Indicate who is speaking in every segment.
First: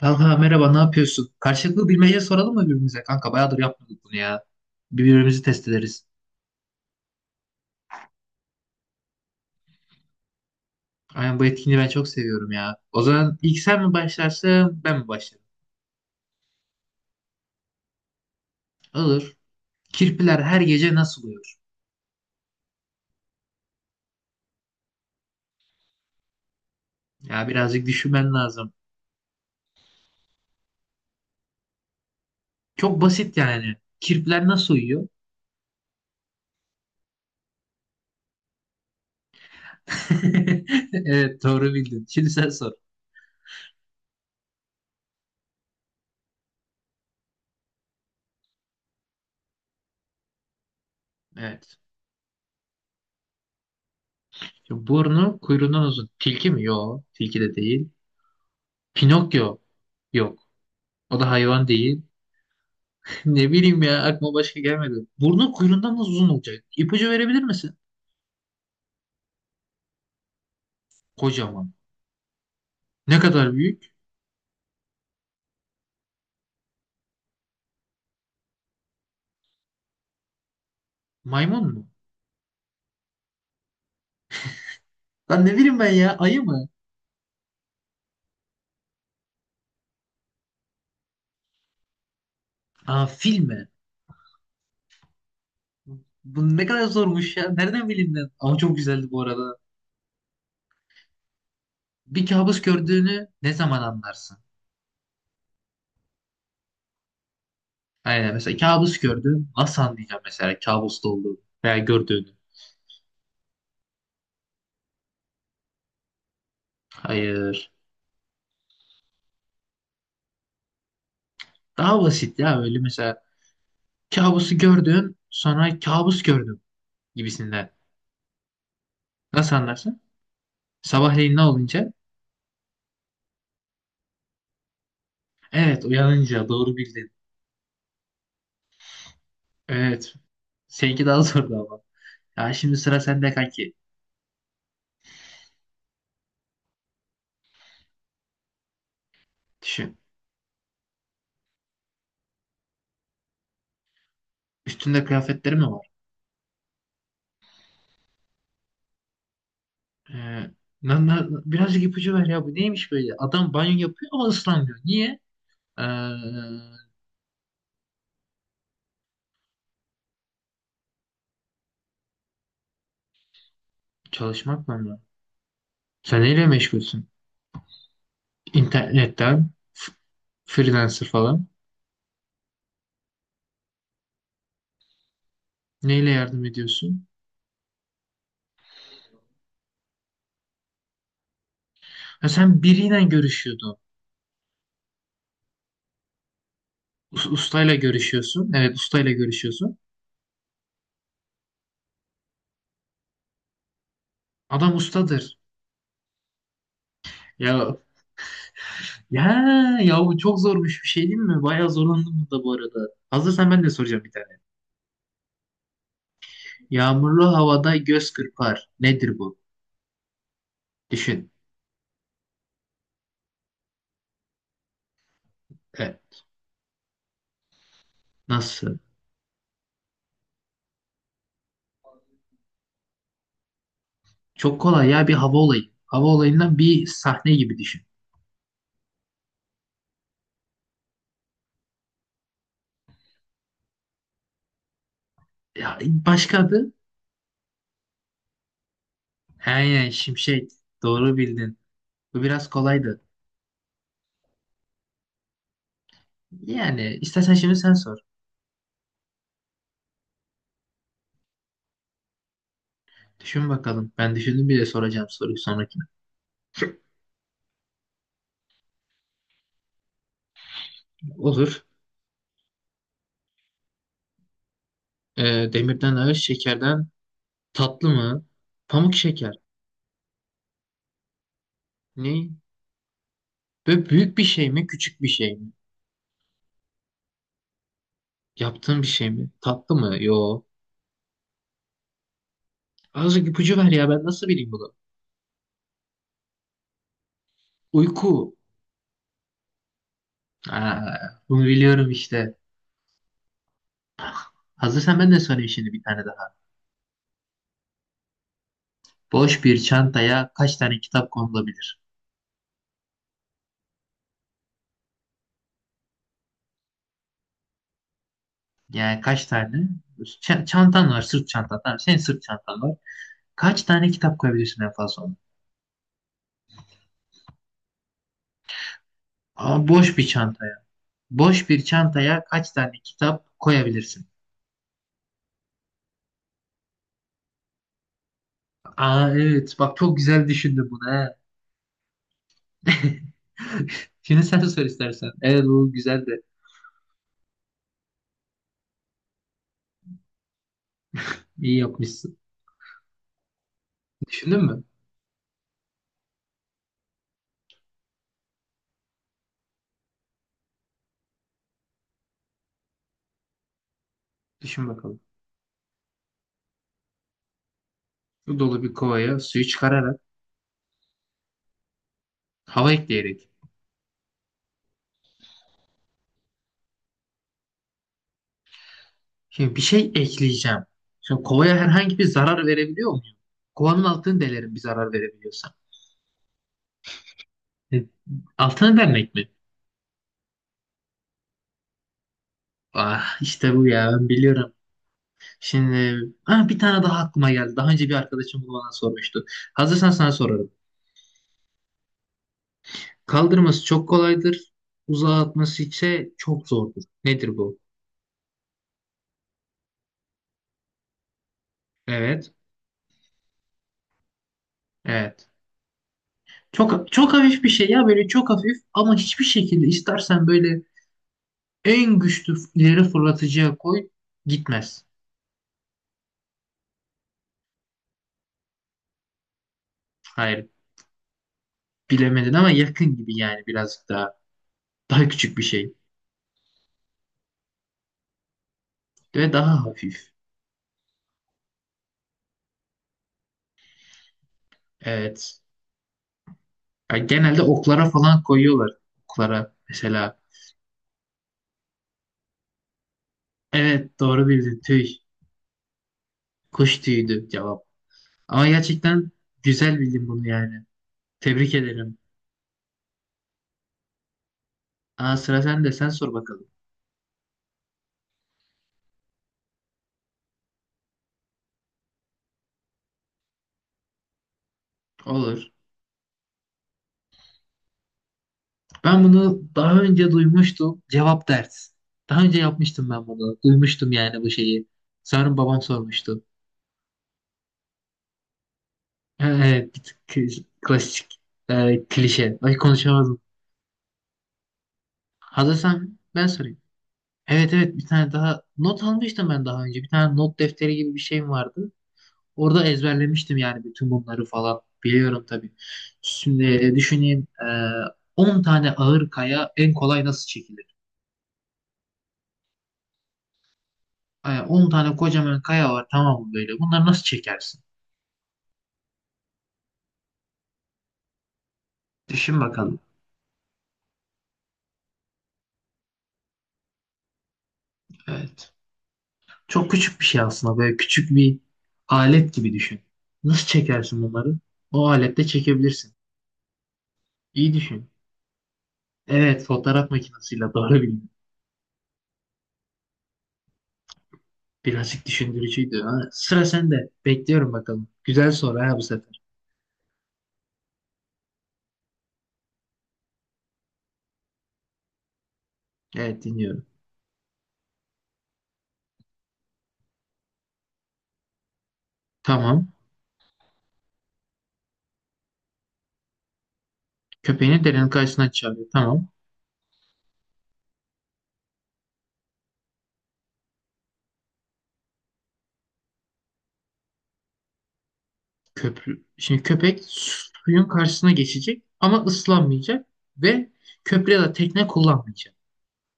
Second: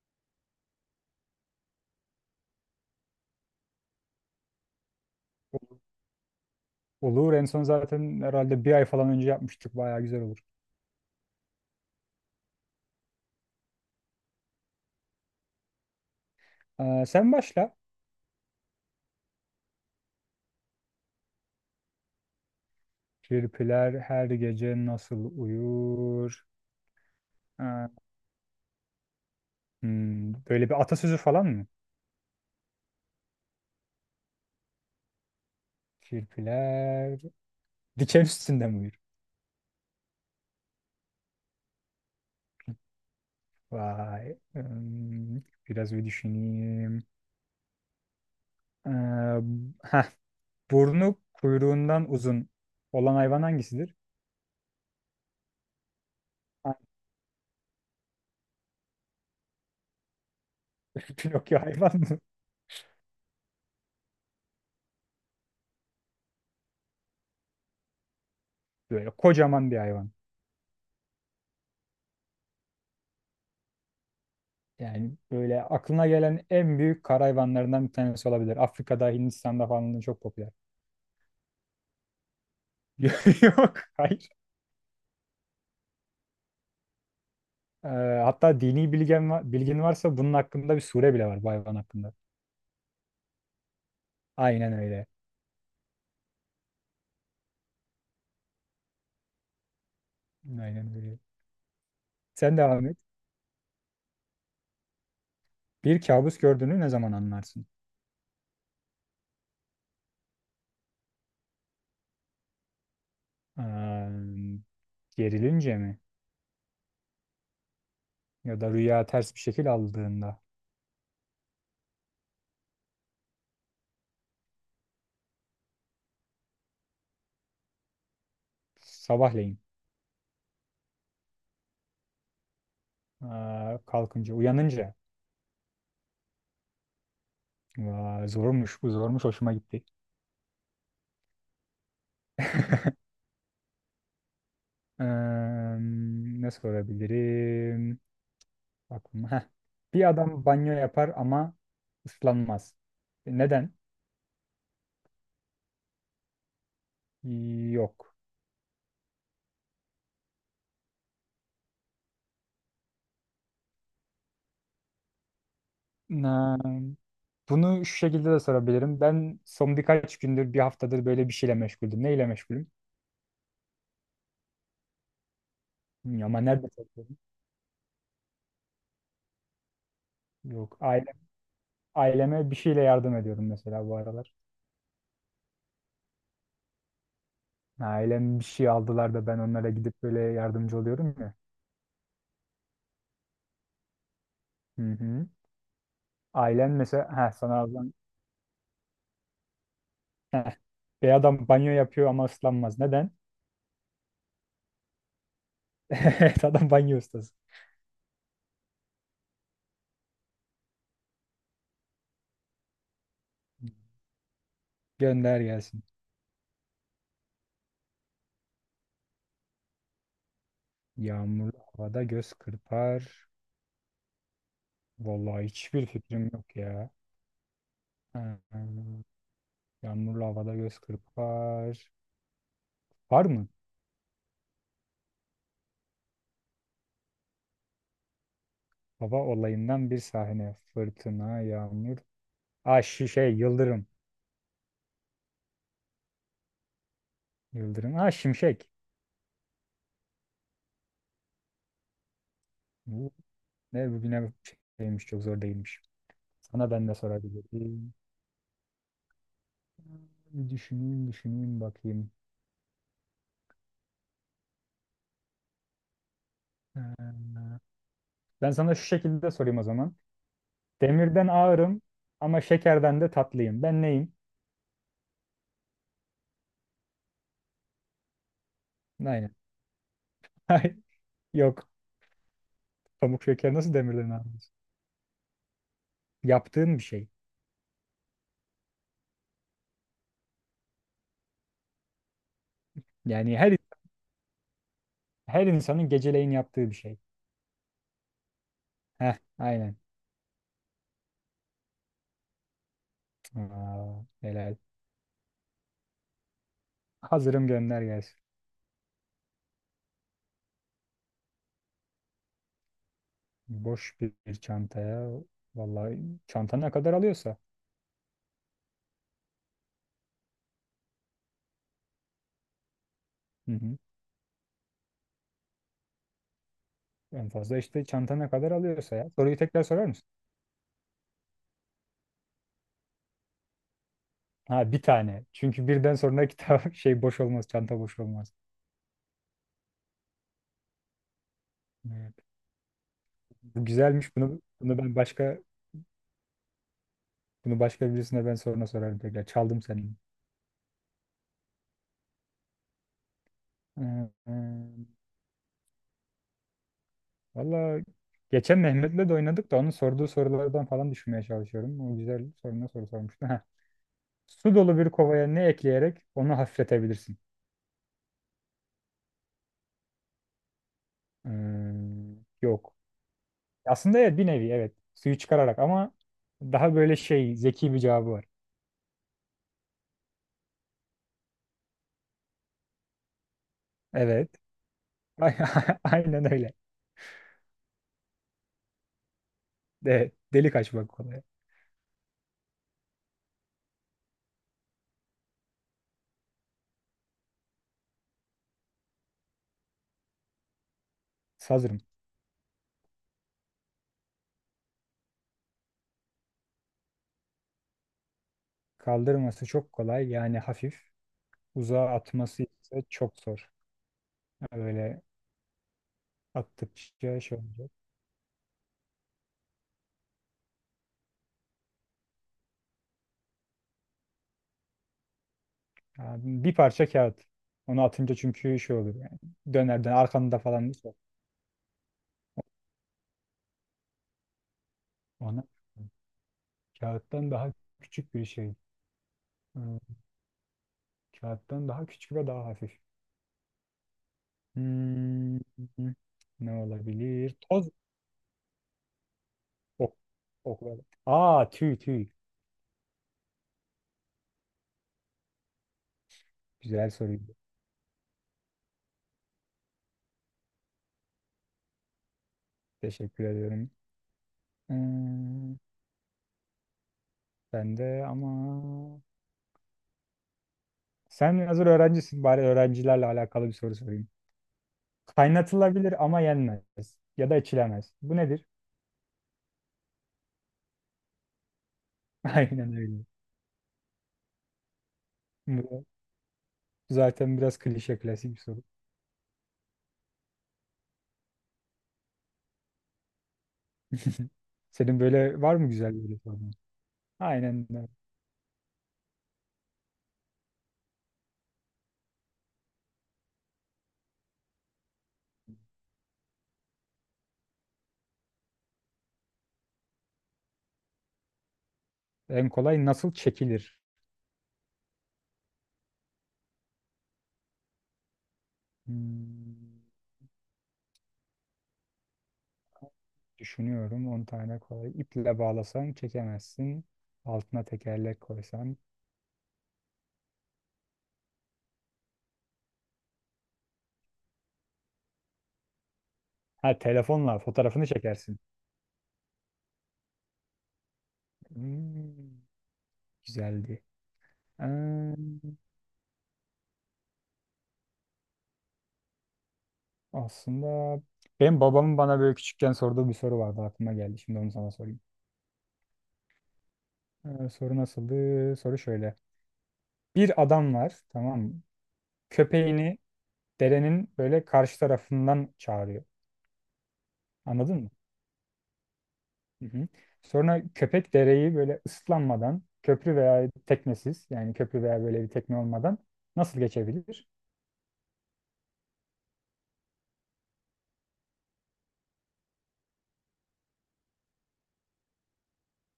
Speaker 1: Kanka merhaba, ne yapıyorsun? Karşılıklı bilmece soralım mı birbirimize? Kanka bayağıdır yapmadık bunu ya. Birbirimizi test ederiz.
Speaker 2: Olur. En son zaten herhalde bir ay falan önce yapmıştık. Bayağı güzel olur.
Speaker 1: Aynen, bu etkinliği ben çok seviyorum ya. O zaman ilk sen mi başlarsın ben mi başlarım?
Speaker 2: Sen başla.
Speaker 1: Olur. Kirpiler her gece nasıl uyur?
Speaker 2: Kirpiler her gece nasıl uyur?
Speaker 1: Ya birazcık
Speaker 2: Ee,
Speaker 1: düşünmen lazım.
Speaker 2: Böyle bir atasözü falan mı?
Speaker 1: Çok basit yani. Kirpiler nasıl uyuyor?
Speaker 2: Kirpiler diken üstünde mi uyur?
Speaker 1: Evet, doğru bildin. Şimdi sen sor.
Speaker 2: Vay. Biraz bir düşüneyim. Ee, heh, Burnu
Speaker 1: Evet.
Speaker 2: kuyruğundan uzun olan hayvan hangisidir?
Speaker 1: Şimdi burnu kuyruğundan uzun. Tilki mi? Yok. Tilki de değil. Pinokyo. Yok. O da
Speaker 2: Pinokyo
Speaker 1: hayvan
Speaker 2: hayvan
Speaker 1: değil.
Speaker 2: mı?
Speaker 1: Ne bileyim ya, aklıma başka gelmedi. Burnu kuyruğundan nasıl uzun olacak? İpucu verebilir misin?
Speaker 2: Böyle kocaman bir hayvan.
Speaker 1: Kocaman. Ne kadar büyük?
Speaker 2: Yani böyle aklına gelen en büyük kara hayvanlarından bir tanesi olabilir. Afrika'da, Hindistan'da falan da çok popüler.
Speaker 1: Maymun mu?
Speaker 2: Yok, hayır.
Speaker 1: Lan ne bileyim ben ya, ayı mı?
Speaker 2: Ee, Hatta dini bilgin varsa bunun hakkında bir sure bile var bu hayvan hakkında.
Speaker 1: Aa, fil mi?
Speaker 2: Aynen öyle.
Speaker 1: Bu ne kadar zormuş ya. Nereden bileyim ben? Ama çok güzeldi bu arada.
Speaker 2: Aynen öyle.
Speaker 1: Bir
Speaker 2: Sen
Speaker 1: kabus
Speaker 2: devam et.
Speaker 1: gördüğünü ne zaman anlarsın?
Speaker 2: Bir kabus gördüğünü ne zaman anlarsın?
Speaker 1: Aynen, mesela kabus gördün. Nasıl anlayacağım mesela kabusta olduğunu veya gördüğünü?
Speaker 2: Ee, Gerilince mi?
Speaker 1: Hayır.
Speaker 2: Ya da rüya ters bir şekil aldığında.
Speaker 1: Daha basit ya, öyle mesela kabusu gördün sonra kabus gördüm gibisinden. Nasıl
Speaker 2: Sabahleyin.
Speaker 1: anlarsın? Sabahleyin ne olunca?
Speaker 2: Kalkınca, uyanınca.
Speaker 1: Evet, uyanınca doğru bildin.
Speaker 2: Vay, zormuş, bu zormuş, hoşuma gitti.
Speaker 1: Evet. Seninki daha zordu ama. Ya şimdi sıra sende kanki.
Speaker 2: Ne sorabilirim? Aklıma.
Speaker 1: Düşün.
Speaker 2: Bir adam banyo yapar ama ıslanmaz. Neden?
Speaker 1: Üstünde kıyafetleri mi var?
Speaker 2: Yok.
Speaker 1: Ee, birazcık ipucu ver ya. Bu neymiş böyle? Adam banyo yapıyor ama ıslanmıyor. Niye? Ee,
Speaker 2: Na- Bunu şu şekilde de sorabilirim. Ben son birkaç gündür, bir haftadır böyle bir şeyle meşguldüm. Neyle meşgulüm?
Speaker 1: çalışmak mı? Onlar? Sen
Speaker 2: Bilmiyorum ama
Speaker 1: neyle
Speaker 2: nerede
Speaker 1: meşgulsün?
Speaker 2: çalışıyorum?
Speaker 1: İnternetten,
Speaker 2: Yok.
Speaker 1: freelancer falan.
Speaker 2: Aileme bir şeyle yardım ediyorum mesela bu aralar.
Speaker 1: Neyle yardım ediyorsun?
Speaker 2: Ailem bir şey aldılar da ben onlara gidip böyle yardımcı oluyorum ya.
Speaker 1: Ha, sen biriyle görüşüyordun.
Speaker 2: Hı hı. Ailen mesela, ha sana
Speaker 1: Ustayla
Speaker 2: ablan,
Speaker 1: görüşüyorsun. Evet, ustayla görüşüyorsun.
Speaker 2: Heh. Bir adam banyo yapıyor ama ıslanmaz. Neden?
Speaker 1: Adam ustadır.
Speaker 2: Evet, adam banyo ustası.
Speaker 1: Ya, ya, bu çok zormuş bir şey değil mi? Bayağı zorlandım bunda bu arada. Hazırsan ben de soracağım bir tane.
Speaker 2: Gönder gelsin.
Speaker 1: Yağmurlu havada göz kırpar. Nedir bu? Düşün.
Speaker 2: Yağmurlu havada göz kırpar. Vallahi hiçbir
Speaker 1: E,
Speaker 2: fikrim yok ya.
Speaker 1: nasıl?
Speaker 2: Ha, yağmurlu havada göz kırpar. Var mı?
Speaker 1: Çok kolay ya, bir hava olayı. Hava olayından bir sahne gibi düşün.
Speaker 2: Hava olayından bir sahne. Fırtına, yağmur. Ah, yıldırım.
Speaker 1: Ya, başka adı?
Speaker 2: Yıldırım. Ah, şimşek.
Speaker 1: He, şimşek. Doğru bildin. Bu biraz kolaydı.
Speaker 2: Bu ne, bugüne şeymiş, çok zor değilmiş. Sana ben de
Speaker 1: Yani istersen şimdi sen
Speaker 2: sorabilirim.
Speaker 1: sor.
Speaker 2: Bir düşüneyim düşüneyim bakayım.
Speaker 1: Düşün bakalım. Ben düşündüm bile, soracağım soruyu sonraki.
Speaker 2: Ha. Ben sana şu şekilde sorayım o zaman. Demirden
Speaker 1: Olur.
Speaker 2: ağırım ama şekerden de tatlıyım. Ben neyim?
Speaker 1: E, demirden ağır, şekerden tatlı mı? Pamuk şeker.
Speaker 2: Aynen. Ay, yok.
Speaker 1: Ne?
Speaker 2: Pamuk şeker nasıl
Speaker 1: Böyle
Speaker 2: demirden
Speaker 1: büyük
Speaker 2: ağır
Speaker 1: bir
Speaker 2: olur?
Speaker 1: şey mi, küçük bir şey mi?
Speaker 2: Yaptığın bir şey.
Speaker 1: Yaptığın bir şey mi? Tatlı mı? Yo. Azıcık
Speaker 2: Yani her
Speaker 1: ipucu ver ya, ben nasıl bileyim bunu?
Speaker 2: her insanın geceleyin yaptığı bir şey.
Speaker 1: Uyku.
Speaker 2: Heh, aynen.
Speaker 1: Aa, bunu biliyorum işte.
Speaker 2: Aa, helal.
Speaker 1: Hazırsan ben de sorayım şimdi bir tane daha.
Speaker 2: Hazırım, gönder gelsin.
Speaker 1: Boş bir çantaya kaç tane kitap konulabilir?
Speaker 2: Boş bir çantaya, vallahi, çanta ne kadar alıyorsa.
Speaker 1: Yani kaç tane? Çantan var, sırt çantan. Tamam, senin sırt çantan var.
Speaker 2: Hı
Speaker 1: Kaç
Speaker 2: hı.
Speaker 1: tane kitap koyabilirsin en fazla ona?
Speaker 2: En fazla işte çanta ne kadar alıyorsa ya. Soruyu tekrar
Speaker 1: Ama
Speaker 2: sorar
Speaker 1: boş
Speaker 2: mısın?
Speaker 1: bir çantaya. Boş bir çantaya kaç tane kitap koyabilirsin?
Speaker 2: Ha, bir tane. Çünkü birden sonra kitap şey boş olmaz, çanta boş olmaz.
Speaker 1: Aa evet, bak çok güzel düşündün bunu he.
Speaker 2: Evet. Bu güzelmiş.
Speaker 1: Şimdi sen
Speaker 2: Bunu
Speaker 1: sor
Speaker 2: bunu ben
Speaker 1: istersen.
Speaker 2: başka
Speaker 1: Evet bu güzel de
Speaker 2: bunu başka birisine ben sonra sorarım tekrar. Çaldım senin.
Speaker 1: iyi yapmışsın.
Speaker 2: Ee, e,
Speaker 1: Düşündün mü?
Speaker 2: Valla geçen Mehmet'le de oynadık da onun sorduğu sorulardan falan düşünmeye çalışıyorum. O güzel soruna soru sormuştu. Su
Speaker 1: Düşün
Speaker 2: dolu bir
Speaker 1: bakalım.
Speaker 2: kovaya ne ekleyerek onu hafifletebilirsin?
Speaker 1: Su dolu bir kovaya suyu çıkararak,
Speaker 2: Ee,
Speaker 1: hava
Speaker 2: Yok.
Speaker 1: ekleyerek.
Speaker 2: Aslında evet, bir nevi evet. Suyu çıkararak, ama daha böyle şey zeki bir cevabı var.
Speaker 1: Şimdi bir şey ekleyeceğim. Şimdi kovaya herhangi bir zarar verebiliyor muyum? Kovanın altını
Speaker 2: Evet.
Speaker 1: delerim bir zarar verebiliyorsam.
Speaker 2: Aynen öyle.
Speaker 1: E, altını delmek mi?
Speaker 2: Delik açmak kolay.
Speaker 1: Ah işte bu ya, ben biliyorum. Şimdi ah, bir tane daha aklıma geldi. Daha önce bir arkadaşım bunu bana sormuştu. Hazırsan sana sorarım.
Speaker 2: Sazırım.
Speaker 1: Kaldırması çok kolaydır. Uzağa atması ise çok zordur. Nedir bu?
Speaker 2: Kaldırması çok kolay, yani hafif. Uzağa
Speaker 1: Evet.
Speaker 2: atması ise çok zor. Öyle
Speaker 1: Evet. Çok çok
Speaker 2: attıkça şey
Speaker 1: hafif bir şey
Speaker 2: olacak.
Speaker 1: ya, böyle çok hafif ama hiçbir şekilde istersen böyle en güçlü ileri fırlatıcıya koy, gitmez.
Speaker 2: Yani bir parça kağıt. Onu atınca çünkü şey olur yani. Döner döner arkanda
Speaker 1: Hayır,
Speaker 2: falan.
Speaker 1: bilemedin ama yakın gibi, yani birazcık daha, daha küçük bir
Speaker 2: Ona
Speaker 1: şey
Speaker 2: kağıttan daha küçük bir şey.
Speaker 1: ve daha
Speaker 2: Hmm,
Speaker 1: hafif.
Speaker 2: Kağıttan daha küçük ve daha hafif. Hmm,
Speaker 1: Evet.
Speaker 2: Ne
Speaker 1: Ya
Speaker 2: olabilir?
Speaker 1: genelde
Speaker 2: Toz.
Speaker 1: oklara falan koyuyorlar. Oklara
Speaker 2: Ok.
Speaker 1: mesela.
Speaker 2: Ok. Aa, tüy tüy.
Speaker 1: Evet, doğru bildin, tüy. Kuş
Speaker 2: Güzel
Speaker 1: tüyüydü
Speaker 2: soruydu.
Speaker 1: cevap. Ama gerçekten güzel bildin bunu yani. Tebrik ederim.
Speaker 2: Teşekkür ediyorum.
Speaker 1: Aa sıra
Speaker 2: Hmm,
Speaker 1: sende, sen sor bakalım.
Speaker 2: Ben de, ama sen hazır öğrencisin, bari öğrencilerle alakalı bir soru sorayım.
Speaker 1: Olur.
Speaker 2: Kaynatılabilir ama yenmez. Ya da içilemez. Bu nedir?
Speaker 1: Ben bunu daha önce duymuştum. Cevap ders. Daha önce
Speaker 2: Aynen
Speaker 1: yapmıştım
Speaker 2: öyle.
Speaker 1: ben bunu. Duymuştum yani bu şeyi. Sanırım babam
Speaker 2: Bu
Speaker 1: sormuştu.
Speaker 2: zaten biraz klişe, klasik bir soru.
Speaker 1: Evet, bir tık klasik, klişe. Ay konuşamadım.
Speaker 2: Senin böyle var mı güzel
Speaker 1: Hazırsan
Speaker 2: böyle
Speaker 1: ben
Speaker 2: sorun?
Speaker 1: sorayım. Evet
Speaker 2: Aynen
Speaker 1: evet, bir
Speaker 2: öyle.
Speaker 1: tane daha not almıştım ben daha önce. Bir tane not defteri gibi bir şeyim vardı. Orada ezberlemiştim yani bütün bunları falan. Biliyorum tabii. Şimdi düşüneyim. 10 tane ağır kaya en kolay nasıl çekilir?
Speaker 2: En kolay nasıl çekilir?
Speaker 1: 10 tane kocaman kaya var tamam mı böyle? Bunları nasıl çekersin?
Speaker 2: Hmm,
Speaker 1: Düşün bakalım.
Speaker 2: Düşünüyorum. 10 tane kolay. İple bağlasan çekemezsin. Altına tekerlek
Speaker 1: Evet.
Speaker 2: koysan.
Speaker 1: Çok küçük bir şey aslında. Böyle küçük bir alet gibi düşün. Nasıl çekersin bunları? O alette çekebilirsin.
Speaker 2: Ha, telefonla
Speaker 1: İyi
Speaker 2: fotoğrafını
Speaker 1: düşün.
Speaker 2: çekersin.
Speaker 1: Evet, fotoğraf makinesiyle doğru bildin.
Speaker 2: Hmm, Güzeldi.
Speaker 1: Birazcık
Speaker 2: Ee,
Speaker 1: düşündürücüydü. Ha, sıra sende. Bekliyorum bakalım. Güzel soru ha bu sefer.
Speaker 2: Aslında benim babamın bana böyle küçükken sorduğu bir soru vardı, aklıma geldi. Şimdi onu sana sorayım.
Speaker 1: Evet, dinliyorum.
Speaker 2: Soru nasıldı? Soru şöyle. Bir adam var, tamam mı?
Speaker 1: Tamam.
Speaker 2: Köpeğini derenin böyle karşı tarafından çağırıyor.
Speaker 1: Köpeğini
Speaker 2: Anladın
Speaker 1: derenin
Speaker 2: mı?
Speaker 1: karşısına çağırıyor. Tamam.
Speaker 2: Hı hı. Sonra köpek dereyi böyle ıslanmadan, köprü veya teknesiz, yani köprü veya böyle bir tekne olmadan nasıl geçebilir?
Speaker 1: Köprü. Şimdi köpek suyun karşısına geçecek ama ıslanmayacak ve köprü ya da tekne kullanmayacak.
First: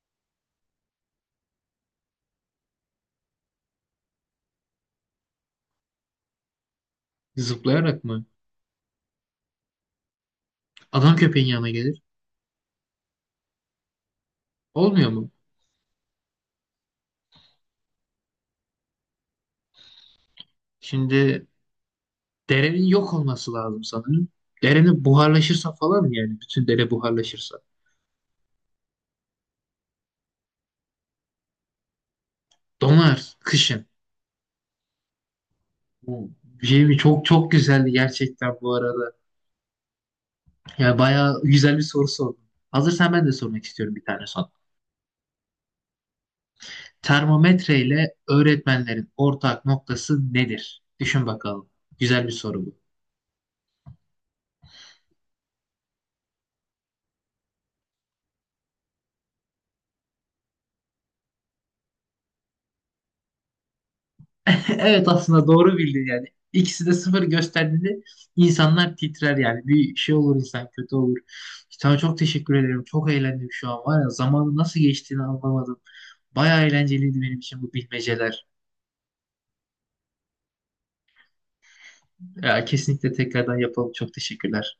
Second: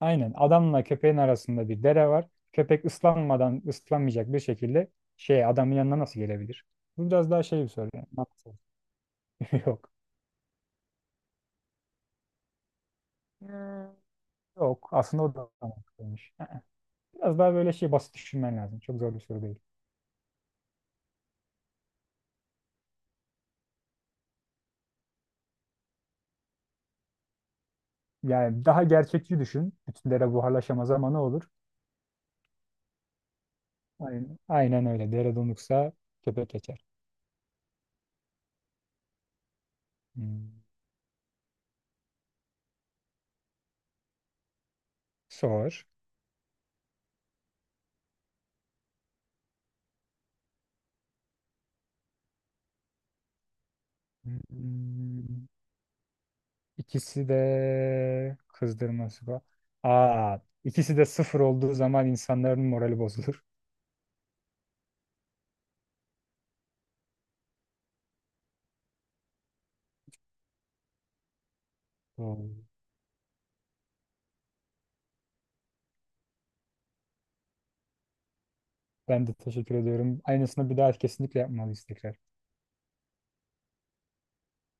Speaker 2: Aynen. Adamla köpeğin arasında bir dere var. Köpek ıslanmadan, ıslanmayacak bir şekilde şey adamın yanına nasıl gelebilir? Bu biraz daha şey bir soru,
Speaker 1: Zıplayarak
Speaker 2: yani.
Speaker 1: mı?
Speaker 2: Mantıksal. Yok.
Speaker 1: Adam köpeğin yanına gelir.
Speaker 2: Hmm. Yok.
Speaker 1: Olmuyor
Speaker 2: Aslında
Speaker 1: mu?
Speaker 2: o da mantıklıymış. Biraz daha böyle şey basit düşünmen lazım. Çok zor bir soru değil.
Speaker 1: Şimdi derenin yok olması lazım sanırım. Derenin buharlaşırsa falan, yani bütün dere buharlaşırsa.
Speaker 2: Yani daha gerçekçi düşün. Bütün dere buharlaşamaz ama ne olur?
Speaker 1: Donar kışın.
Speaker 2: Aynen, aynen öyle. Dere donuksa
Speaker 1: Bu
Speaker 2: köpek
Speaker 1: şey
Speaker 2: geçer.
Speaker 1: mi? Çok çok güzeldi gerçekten bu arada.
Speaker 2: Hmm.
Speaker 1: Yani bayağı güzel bir soru sordun. Hazırsan ben de sormak istiyorum bir tane sana.
Speaker 2: Sor.
Speaker 1: Termometre ile öğretmenlerin ortak noktası nedir? Düşün bakalım. Güzel bir soru bu.
Speaker 2: Hmm. İkisi de kızdırması var. Aa, ikisi de sıfır olduğu zaman insanların morali bozulur.
Speaker 1: Evet, aslında doğru bildin yani. İkisi de sıfır gösterdiğinde insanlar titrer yani. Bir şey olur, insan kötü olur. Sana çok
Speaker 2: Oo.
Speaker 1: teşekkür ederim. Çok eğlendim şu an var ya. Zamanın nasıl geçtiğini anlamadım. Bayağı eğlenceliydi benim için bu bilmeceler.
Speaker 2: Ben de teşekkür ediyorum. Aynısını bir daha kesinlikle yapmalıyız tekrar.
Speaker 1: Ya, kesinlikle tekrardan yapalım. Çok teşekkürler.